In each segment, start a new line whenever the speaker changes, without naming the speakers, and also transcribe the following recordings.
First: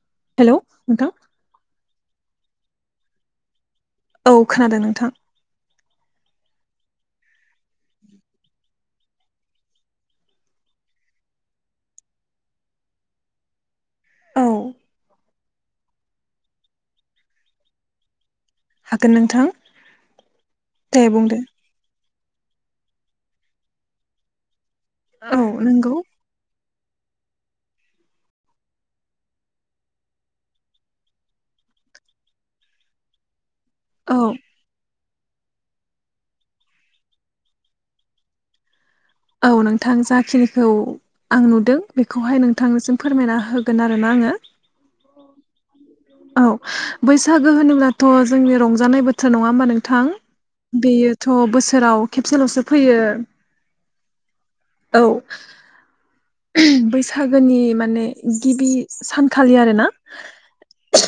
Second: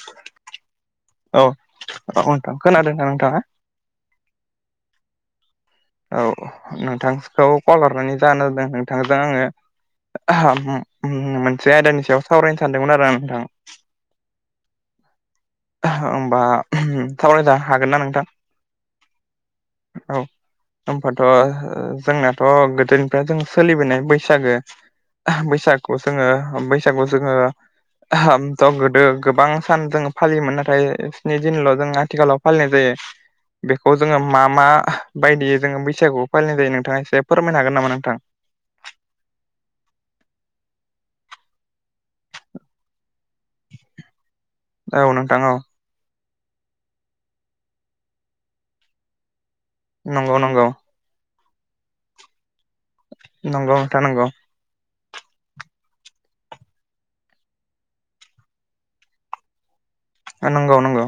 [inaudible]
Hello नोंथां।
औ औ नोंथां खोनादों ना नोंथाङा?
औ खोनादों नोंथां।
औ नोंथांखौ कल हरनायनि जाहोना जादों नोंथांजों आङो मोनसे आयदानि सायाव सावरायनो सानदोंमोन आरो आं नोंथां।
औ।
होमबा उम थावरायनो हागोन ना नोंथां?
हागोन नोंथां
औ
दे
होमबाथ'
बुंदो
जोंना थ' गोदोनिफ्राय जों सोलिबोनाय बैसागो
औ नंगौ
बैसागु जोङो बैस बैसागु जोङो उम थ' गोदो गोबां सान जोङो फालियोमोन नाथाय स्नि दिनल' जों आथिखालाव फालिनाय जायो बेखौ
औ
जोङो मा मा बायदि जोङो बैसागु फालिनाय जायो नोंथाङा एसे फोरमायनो हागोन नामा नोंथां?
औ नोंथां जाखिनिखौ आं नुदों बेखौहाय नोंथांनिसिम फोरमायना होगोन आरोना आङो।
औ नोंथां औ।
औ बैसागो होनोब्लाथ' जोंनि रंजानाय बोथोर नङा होमबा नों थां
नंगौ नंगौ
बेयोथ' बोसोराव खेबसेल'सो फैयो।
नंगौ नोंथां नंगौ
औ। बैसागोनि माने गिबि सानखालि आरोना
नंगौ नंगौ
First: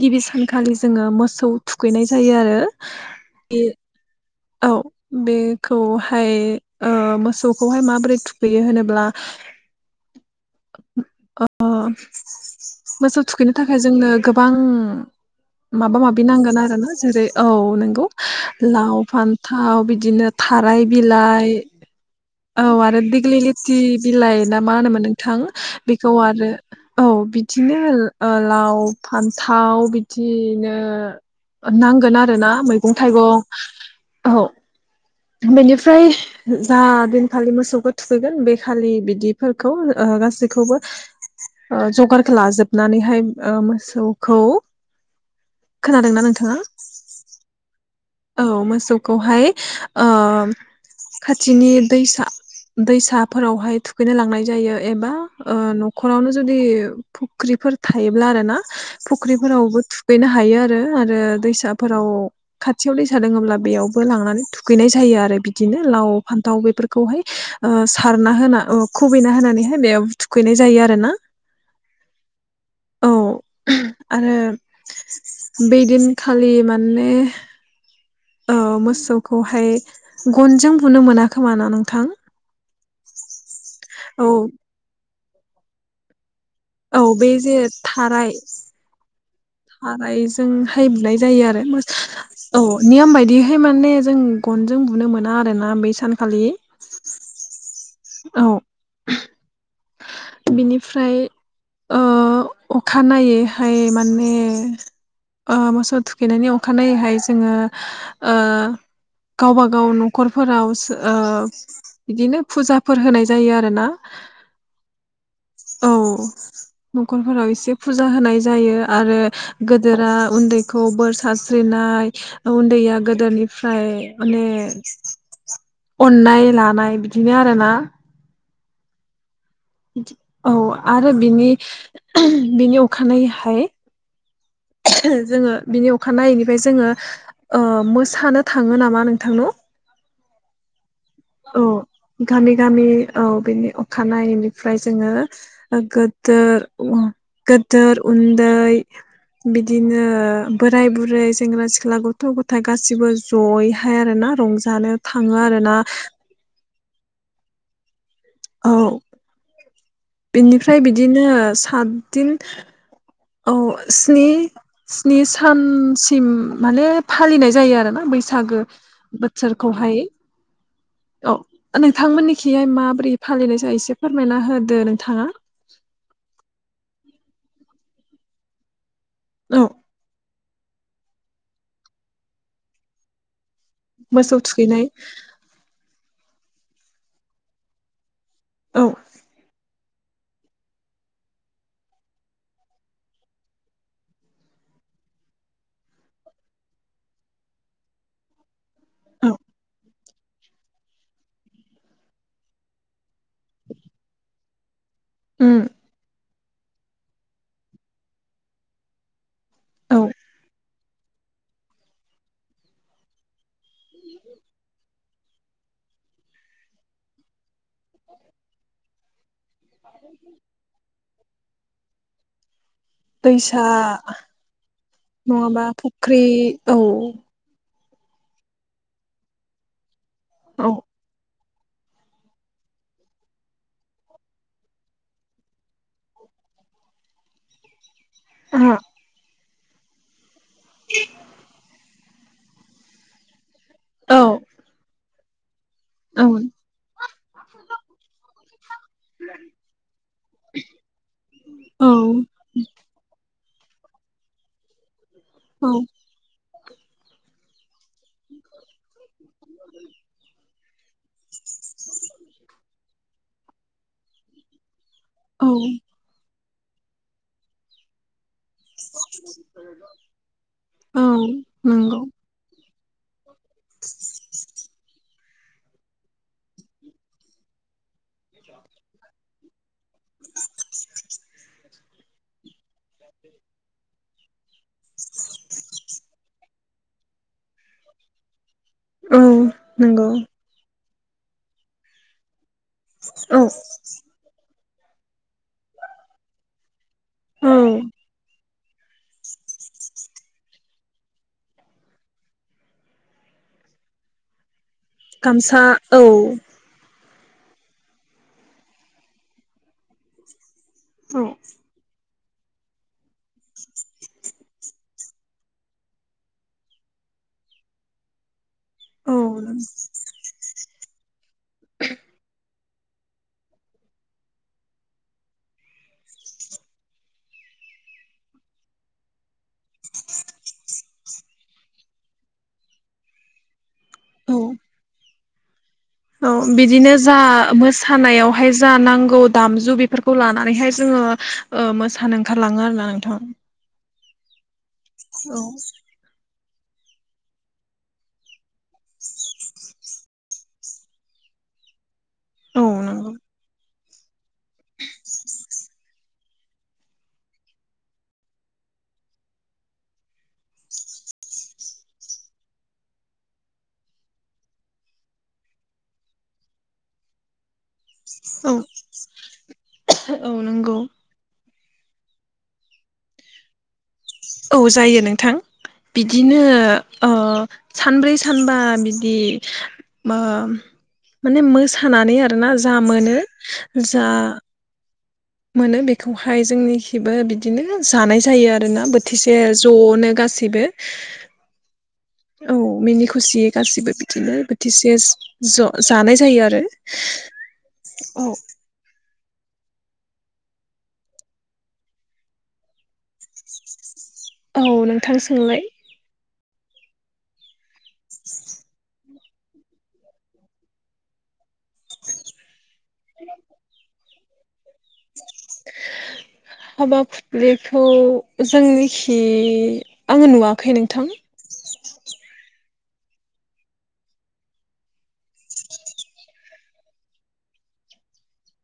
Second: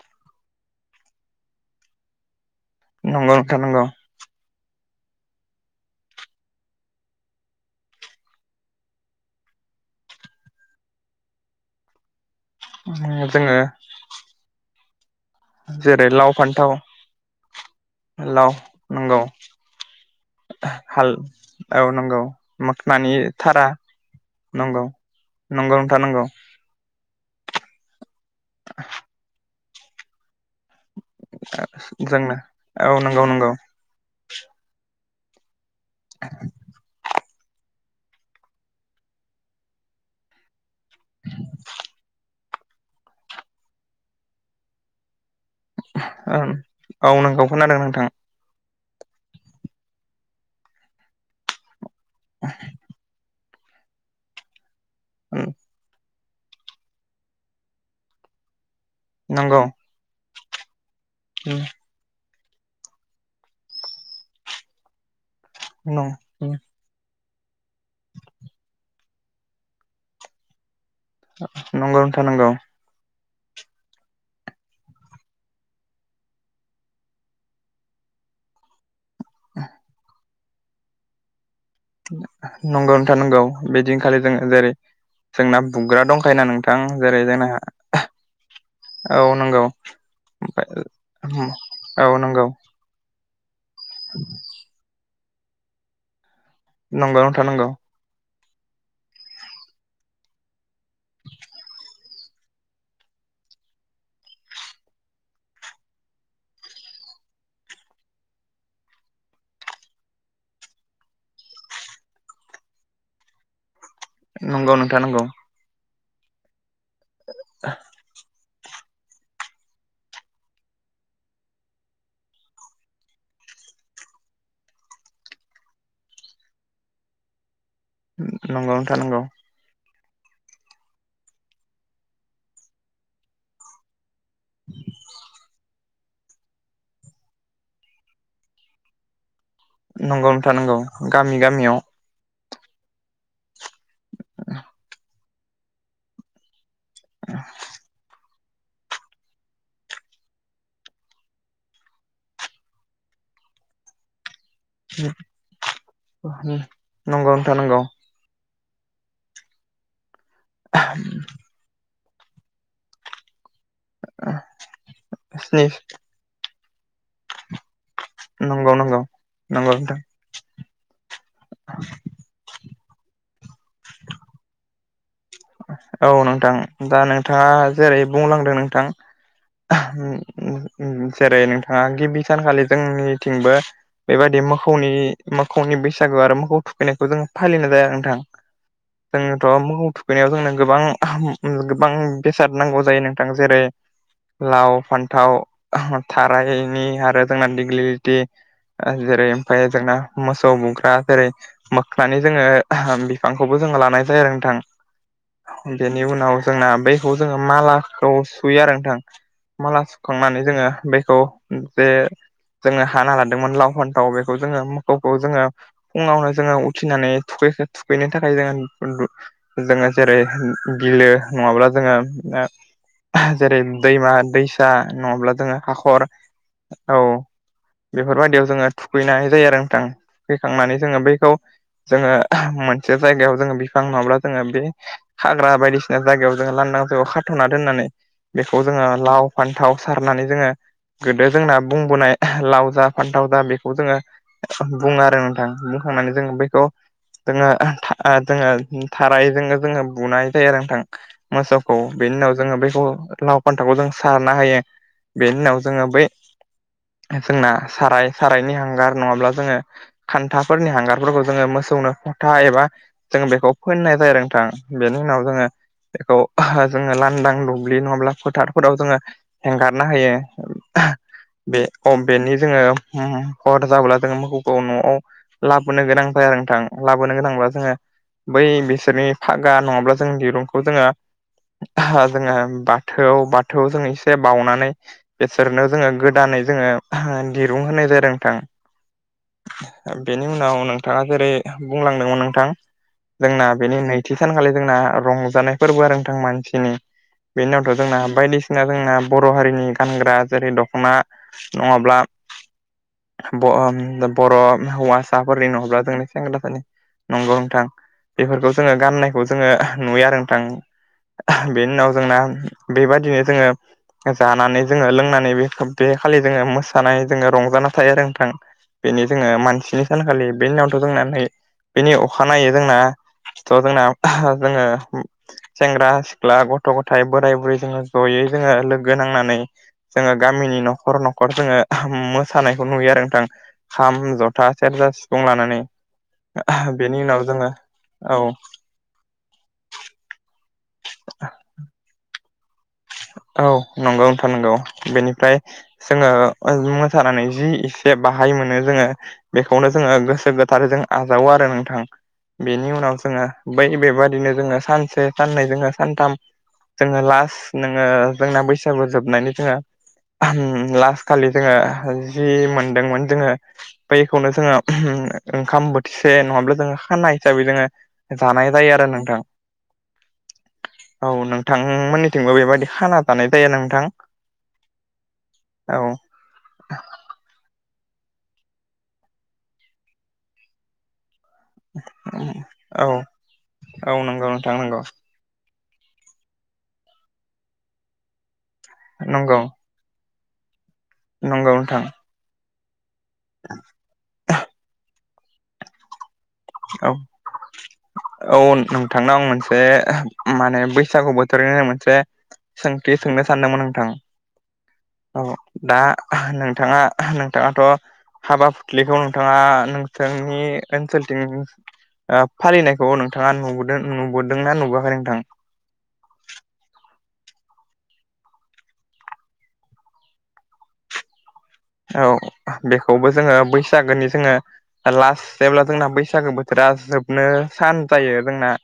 गिबि सानखालि जोङो मोसौ थुखैनाय जायो आरो
नंगौ नोंथां
बे
नंगौ।
औ बेखौहाय ओ मोसौखौहाय माबोरै थुखैयो होनोब्ला
[inaudible]
अ' मोसौ थुखैनो
जोङो
थाखाय जोंनो गोबां माबा
जेरै
माबि
लाव
नांगोन
फान्थाव
आरो ना जेरै औ नोंगौ लाव फान्थाव बिदिनो थाराय
हाल
बिलाइ
औ नंगौ
औ आरो
मोखनानि
दिग्लि
थारा
लेथि बिलाइ नामा
नंगौ
होनोमोन नोंथां
नंगौ नोंथां
बेखौ
नंगौ
आरो औ बिदिनो ओ लाव फान्थाव बिदिनो नांगोन
जोंनो
आरो ना
औ
मैगं
नंगौ नंगौ
थाइगं औ बेनिफ्राय जा दिनखालि मोसौखौ थुखैगोन बे खालि बिदिफोरखौ ओ गासैखौबो ओ जगारखौ लाजोबनानैहाय ओ मोसौखौ खोनादोंना
ओम
नोंथाङा
औ नंगौ खोनादों नोंथां
औ मोसौखौहाय ओ खाथिनि दैसा दैसा फोरावहाय थुखैनो लांनाय जायो एबा ओ न'खर फोरावनो जुदि फुख्रिफोर थायोब्ला आरो ना
नंगौ
फुख्रिफोरावबो थुगैनो हायो आरो आरो दैसाफोराव खाथियाव दैसा दङोब्ला बेयावबो लांनानै थुखैनाय जायो आरो बिदिनो लाव
नंगौ
फान्थाव बेफोरखौ खौहाय ओ सारना होना अ खुबैना होनानैहाय बे थुखैनाय जायो आरो ना
नोंथां नंगौ
औ आरो बे दिनखालि माने औ मोसौखौहाय गनजों बुनो मोना खोमा ना नोंथां?
नंगौ नोंथां नंगौ बिदिनखालि
औ
जों जेरै जोंना बुग्रा दंखायो ना नोंथां
औ
जेरै
बे
जोंना
जे थाराय
औ नों
खारायजोंहाय बुनाय जायो आरो मो
औ नंगौ
औ नियम बायदियैहाय माने जों गनजों बुनो मोना आरोना बै सानखालि।
नंगौ नोंथां नंगौ
औ बिनिफ्राय ओ अखानायनायैहाय माने ओ मोसौ थुखैनायनि अखानायैहाय जोङो ओ गावबागाव नखरफोरावसो ओ बिदिनो फुजाफोर होनाय जायो आरो ना
नंगौ नोंथां नंगौ
औ न'खरफोराव एसे फुजा होनाय जायो आरो गोदोरा उन्दैखौ बोर सारस्रिनाय उन्दैया गोदोरनिफ्राय माने अननाय लानाय बिदिनो आरो ना
नंगौ नोंथां नंगौ
औ आरो बिनि बिनि अखानायैहाय जोङो बिनि अ खानायैनिफ्राय जोङो मोसानो थाङो नामा नोंथांन
नंगौ नोंथां नंगौ गामि
औ
गामियाव
गामि गामि औ बेनि अखानायैनिफ्राय जोङो गो दोर गोदोर उन्दै बिदिनो बोराय बुरै सेंग्रा सिख्ला गथ' गथाय गासिबो ज'यैहाय आरोना रंजा जानो थाङो आरो ना।
नंगौ नोंथां नंगौ।
औ बिनिफ्राय बिदिनो सतदिन औ स्नि स्नि सानसिम माने फालिनाय जायो आरोना बैसागो
नंगौ नंगौ नंगौ नोंथां
बोसोरखौहाय औ नोंथांमोननिखिहाय माबोरै फालिनाय जायो एसे फोरमायना होदो नोंथाङा
औ नोंथां दा नोंथाङा जेरै बुंलांदों नोंथां
औ
उम उम जेरै नोंथाङा गिबि सानखालि जोंनिथिंबो
मोसौ
बेबायदि
थुखैनाय
मोखौनि मोखौनि बैसागु आरो मोखौ थुखैनायखौ जों फालिनाय जाया नोंथां
औ
जोंथ' मोखौ थुखैनायाव जोंनो गोबां ओहोम उम गोबां बेसाद नांगौ जायो नोंथां जेरै लाव फान्थाव ओहो थारायनि आरो जोंना दिग्लिटि जेरै
औ
ओमफाय जोंना मोसौ बुग्रा जेरै मोखनानि जोङो ओहोम बिफांखौबो जोङो लानाय जायो आरो नोंथां।
उम
बेनि उनाव जोंना बैखौ जोङो मालाखौ सुयो आरो नोंथां। माला
औ
सुखांनानै जोङो बेखौ जे जोङो हाना लादोंमोन लाव फानथाव बेखौ जोङो मोखौ खौ जोङो फुङावनो जोङो उथिनानै थुखै थुखैनो थाखाय जोंङो जोङो जेरै बिलो नङाब्ला जोङो ओ जेरै
दैसा
दैमा दैसा नङाब्ला जोङो हाखर
इ औ।
बेफोरबायदियाव जोङो थुखैनाय जायो आरो नोंथां
औ
थुखैखांनानै जोङो बैखौ जोङो मोनसे जायगायाव जोङो बिफां नङाब्ला जोङो बे हाग्रा बायदिसिना जायगायाव जोङो लांदां जायगायाव खाथ'ना दोननानै बेखौ
औ
जोङो लाव फान्थाव सारनानै जोङो गोदो जोंना बुंबोनाय लाव जा फान्थाव जा बेखौ जोङो
औ
बुङो आरो नोंथां। थांनानै जोङो बैखौ जोङो ओ जोङो थारायजोंनो जोङो बुनाय जायो आरो नोंथां मोसौखौ
औ
बेनि उनाव जोङो बैखौ लाव फान्थाखौ जों सारना हायो बेनि उनाव
औ
जोङो बै जोंना साराय सारायनि हांगार नङाब्ला जोङो खान्था फोरनि हांगारफोरखौ जोङो मोसौनो फथा एबा जों बेखौ फोननाय जायो नोंथां बेनि उनाव जोङो
औ
बेखौ जोङो लांदां दुब्लि नङाब्ला फोथार फोराव जोङो हेंगारनो हायो
औ
बे अ'
नंगौ
बेनि जोङो हुम हुम हर जाब्ला जोङो मोखौखो न'आव लाबोनो गोनां जायो नोंथां लाबोनो गोनांब्ला जोङो बै बिसोरनि फागा नङाब्ला जों दिरुंखौ जोङो जोङो थौ बाथौ जों एसे बाउनानै बिसोरनो जोङो गोदानै जोङो दिरुं होनाय जादों नोंथां
औ नंगौ
बेनि उनाव नों थाङा जेरै बुंलांदोंमोन नोंथां।
औ
जोंना बेनि नैथि सानखालि जोंना रंजानाय फोरबो आरो नोंथां मानसिनि। बेनि
औ
उनावथ' जोंना बायदिसिन ना जोंना बर' हारिनि गानग्रा जेरै दख'ना नङाब्ला ब ओ बर' हौवासाफोरनि
गामसा
नङाब्ला
औ
जोंनि सेंग्राफोरनि नंगौ नोंथां बेफोरखौ जोङो गाननायखौ जोङो नुयो आरो
औ
नोंथां। बेनि उनाव जोंना बेबादिनो जोङो जानानै जोङो लोंनानै बे बे खालि जोङो मोसानाय जोङो रंजाना थायो आरो नोंथां। बेनि जोङो
औ
मानसिनि सानखालि बेनि उनावथ' जोंना नै बेनि अखानायै जोंना थ' जोंना जोङो सेंग्रा सिख्ला गथ' गथाय बोराय बुरै जोङो जयै जोङो लोगो नांनानै जोङो गामिनि न'खर न'खर जोङो मोसानायखौ नुयो आरो नोंथां खाम
औ
जथा सेरजा सिफुं लानानै
औ बिदिनो
बेनि
जा
उनाव जोङो
मोसा
औ
मोसानायावहाय जा नांगौ दामजु बेफोरखौ लानानैहाय जोङो मोसानो ओंखारलाङो आरो ना नोंथां?
औ नंगौ नोंथां नंगौ बेनिफ्राय जोङो मोसानानै जि एसे बाहाय मोनो जोङो बेखौनो जोङो गोसो गोथारै जों आजावो आरो नोंथां।
औ
बेनि उनाव
नंगौ
जोङो बै बेबादिनो जोङो सानसे साननै जोङो सानथाम जोङो लास्ट नोङो जोंना बैसागु जोबनानै जोङो लास्ट खालि जोङो जि मोनदोंमोन जोङो बैखौनो जोङो ओंखाम बोथिसे नङाब्ला जो खानाय हिसाबै जोङो जानाय
औ
जायो आरो नोंथां।
औ नंगौ
औ नोंथांमोननिथिंबो बेबायाददि खाना थानाय जाया नोंथां।
औ जायो नोंथां बि बिदिनो अ सानब्रै सानबा बिदि माने मोसानानै आरोना जा मोनो जा
जांनांगौ।
मोनो बेखौहाय जोंनिखिबो बिदिनो जानाय जायो आरोना बोथिसे ज'नो गासैबो
नंगौनो थां
औ मिनि खुसियै गासिबो बिदिनो बोथिसे ज जानाय जायो आरो।
औ औ नोंथां थांनाव आं मोनसे माने बैसागु बोथोरनो मोनसे सोंथि सोंनो सानदोंमोन नोंथां।
औ नोंथां
औ
सोंलाय
दा नोंथाङा नोंथाङाथ' हाबा फुथलिखौ नोंथाङा नोंसोरनि ओनसोल फालिनायखौ नोंथाङा नुबोदों नुबोदों ना नुबोाखै नोंथां। [inaudible]
हाबाब बेखौ जोंनिखि आङो नुवाखै नोंथां।
औ बेखौबो जोङो बैसागोनि जोङो लास्ट जेब्ला जोंना बैसागो बोथोरा जोबनो सान जायो जोंना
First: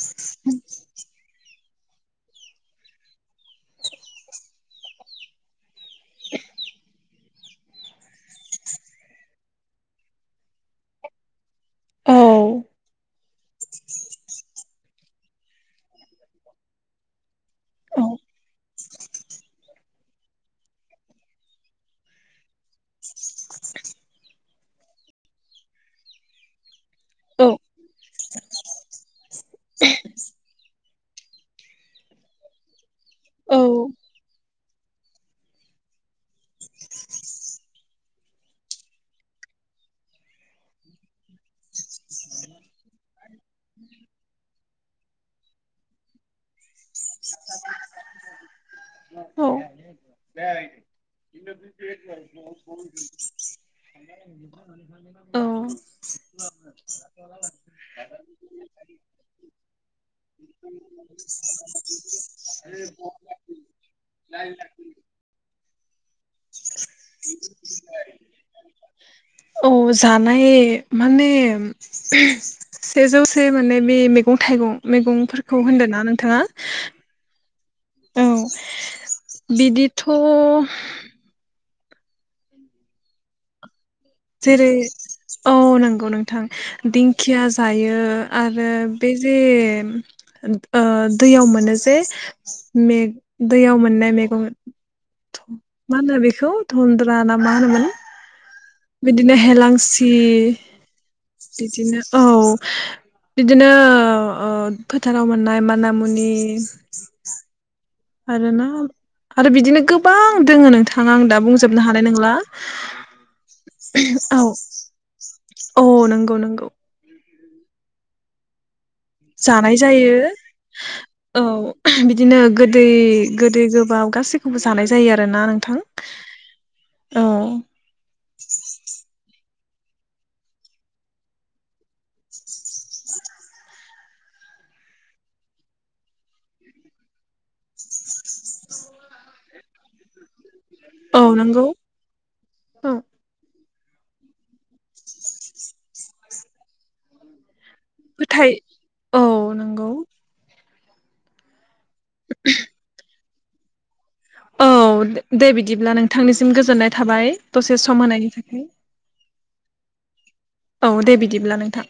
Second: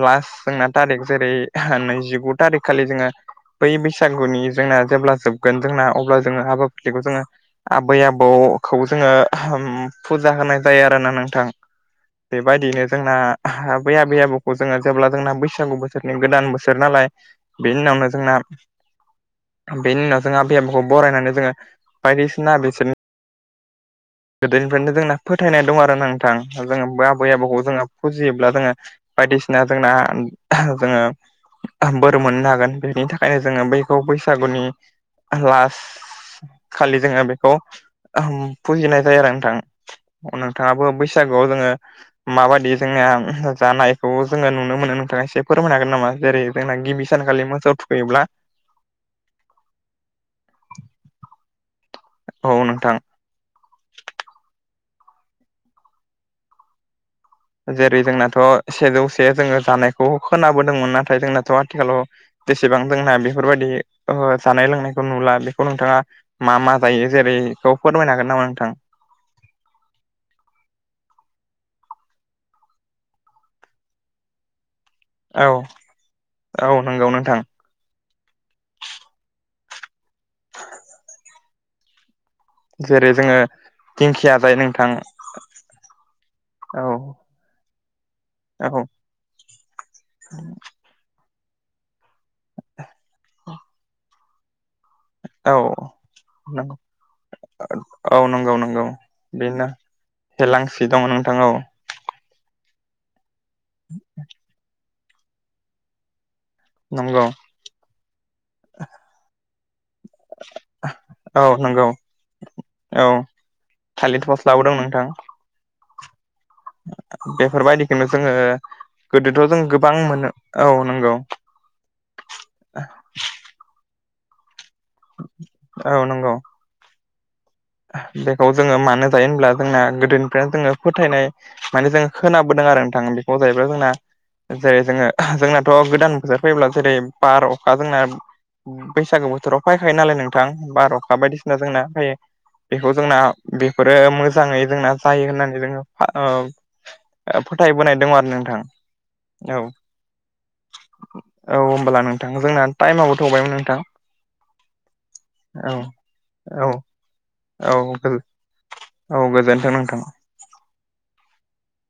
लास्ट जोंना थारिख जेरै नैजिगु थारिख खालि जोङो बै बैसागुनि जोंना जेब्ला जोबगोन जोंना अब्ला जोङो हाबा फलिखौ जोङो आबै आबौखौ जोङो फुजा होनाय जायो आरोना नोंथां
औ
बेबायदिनो जोंना बै आबै आबौखौ जोङो जेब्ला जोंना बैसागु बोसोरनि गोदान बोसोर नालाय बेनि
औ
उनावनो जोंना बेनि उनाव जों आबै आबौखौ बरायनानै जोङो बायदिसिना बेसोरनि गोदोनिफ्रायनो जोंना फोथायनाय दं आरो नोंथां जोङो आबै
औ
आबौखौ जोङो फुजियोब्ला जोङो बायदिसिना जोंना जोङो बोर मोननो हागोन बेनि थाखायनो
औ
जोङो बैखौ बैसागुनि लास्ट खालि जोङो बेखौ फुजिनाय जायो आरो नोंथां नोंथाङाबो बैसागुआव जोङो माबाददि जोङो जानायखौ जोङो नुनो मोनो नोंथाङा एसे फोरमायनो हागोन नामा जेरै जोंना गिबि सानखालि मोस थुखैयोब्ला औ नोंथां
औ। [inaudible] औ।
जेरै जोंनाथ' सेजौसे जोंङो जानायखौ खोनाबोदोंमोन नाथाय जोंनाथ' आथिखालाव जेसेबां जोंना बेफोरबायदि ओ जानाय लोंनायखौ नुला बेखौ नोंथाङा मा- मा जायो जेरैखौ फोरमायनो हागोन नामा नोंथां?
औ, जानाय माने से जौसे माने बे मैगं थाइगं
औ
मैगंफोरखौ होनदों ना नोंथाङा
औ नंगौ नोंथां
औ बिदिथ'।
जेरै जोंङो
जेरै औ नंगौ नोंथां
औ
दिंखिया जायो आरो
औ
बे जे ओ दैयाव मोनो जे दैयाव मोननाय मैगं
औ
मा होनो बेखौ
नंगौ
धन्द्र ना मा होनोमोन?
औ नंगौ -नंगौ।
बिदिनो
बेनो
हेलांसि
हेलांसि दङ नोंथां औ
बिदिनो औ बिदिनो ओ फोथाराव मोननाय माना- मुनि
नंगौ।
आरो ना आरो बिदिनो [unintelligible] गोबां दोङो नोंथां आं दा
औ नंगौ
बुंजोबनो हानाय नंला।
थालि थस्लाबो दं नोंथां।
अ नंगौ -नंगौ।
बेफोरबायदिखौनो जोङो गोदोथ' जों
जानाय
गोबां
जायो
मोनो औ नंगौ।
औ बिदिनो गोदै- गोदै गोबाब गासैखौबो जानाय जायो आरोना नोंथां।
औ नंगौ
औ।
बेखौ जोंङो मानो जायो होनब्ला जोंना गोदोनिफ्रायनो जोंङो फोथायनाय माने जों खोनाबोदों आरो नोंथां बेखौ जाहैबाय जोंना जेरै जोङो जोंनाथ' गोदान बोसोर फैयोब्ला जेरै बार, अखा जोंना बैसागु बोथोराव फैखायो नालाय नोंथां बार, अखा
औ
बायदिसिना
नंगौ
जोंना फैयो।
औ
बेखौ जोंना बेफोरो मोजाङै जोंना जायो होननानै जोङो [unintelligible] फोथाय बोनाय दं आरो
फोथाय
नोंथां औ -औ। होमब्ला नोंथां जोंना टाइमाबबो थ'बायमोन नोंथां।
औ दे
औ
बिदिब्ला नोंथांनिसिम गोजोननाय थाबाय।
औ
दसे
-औ
सम होनायनि थाखाय
[unintelligible] गोजोनथों नोंथां।
औ दे बिदिब्ला नोंथां।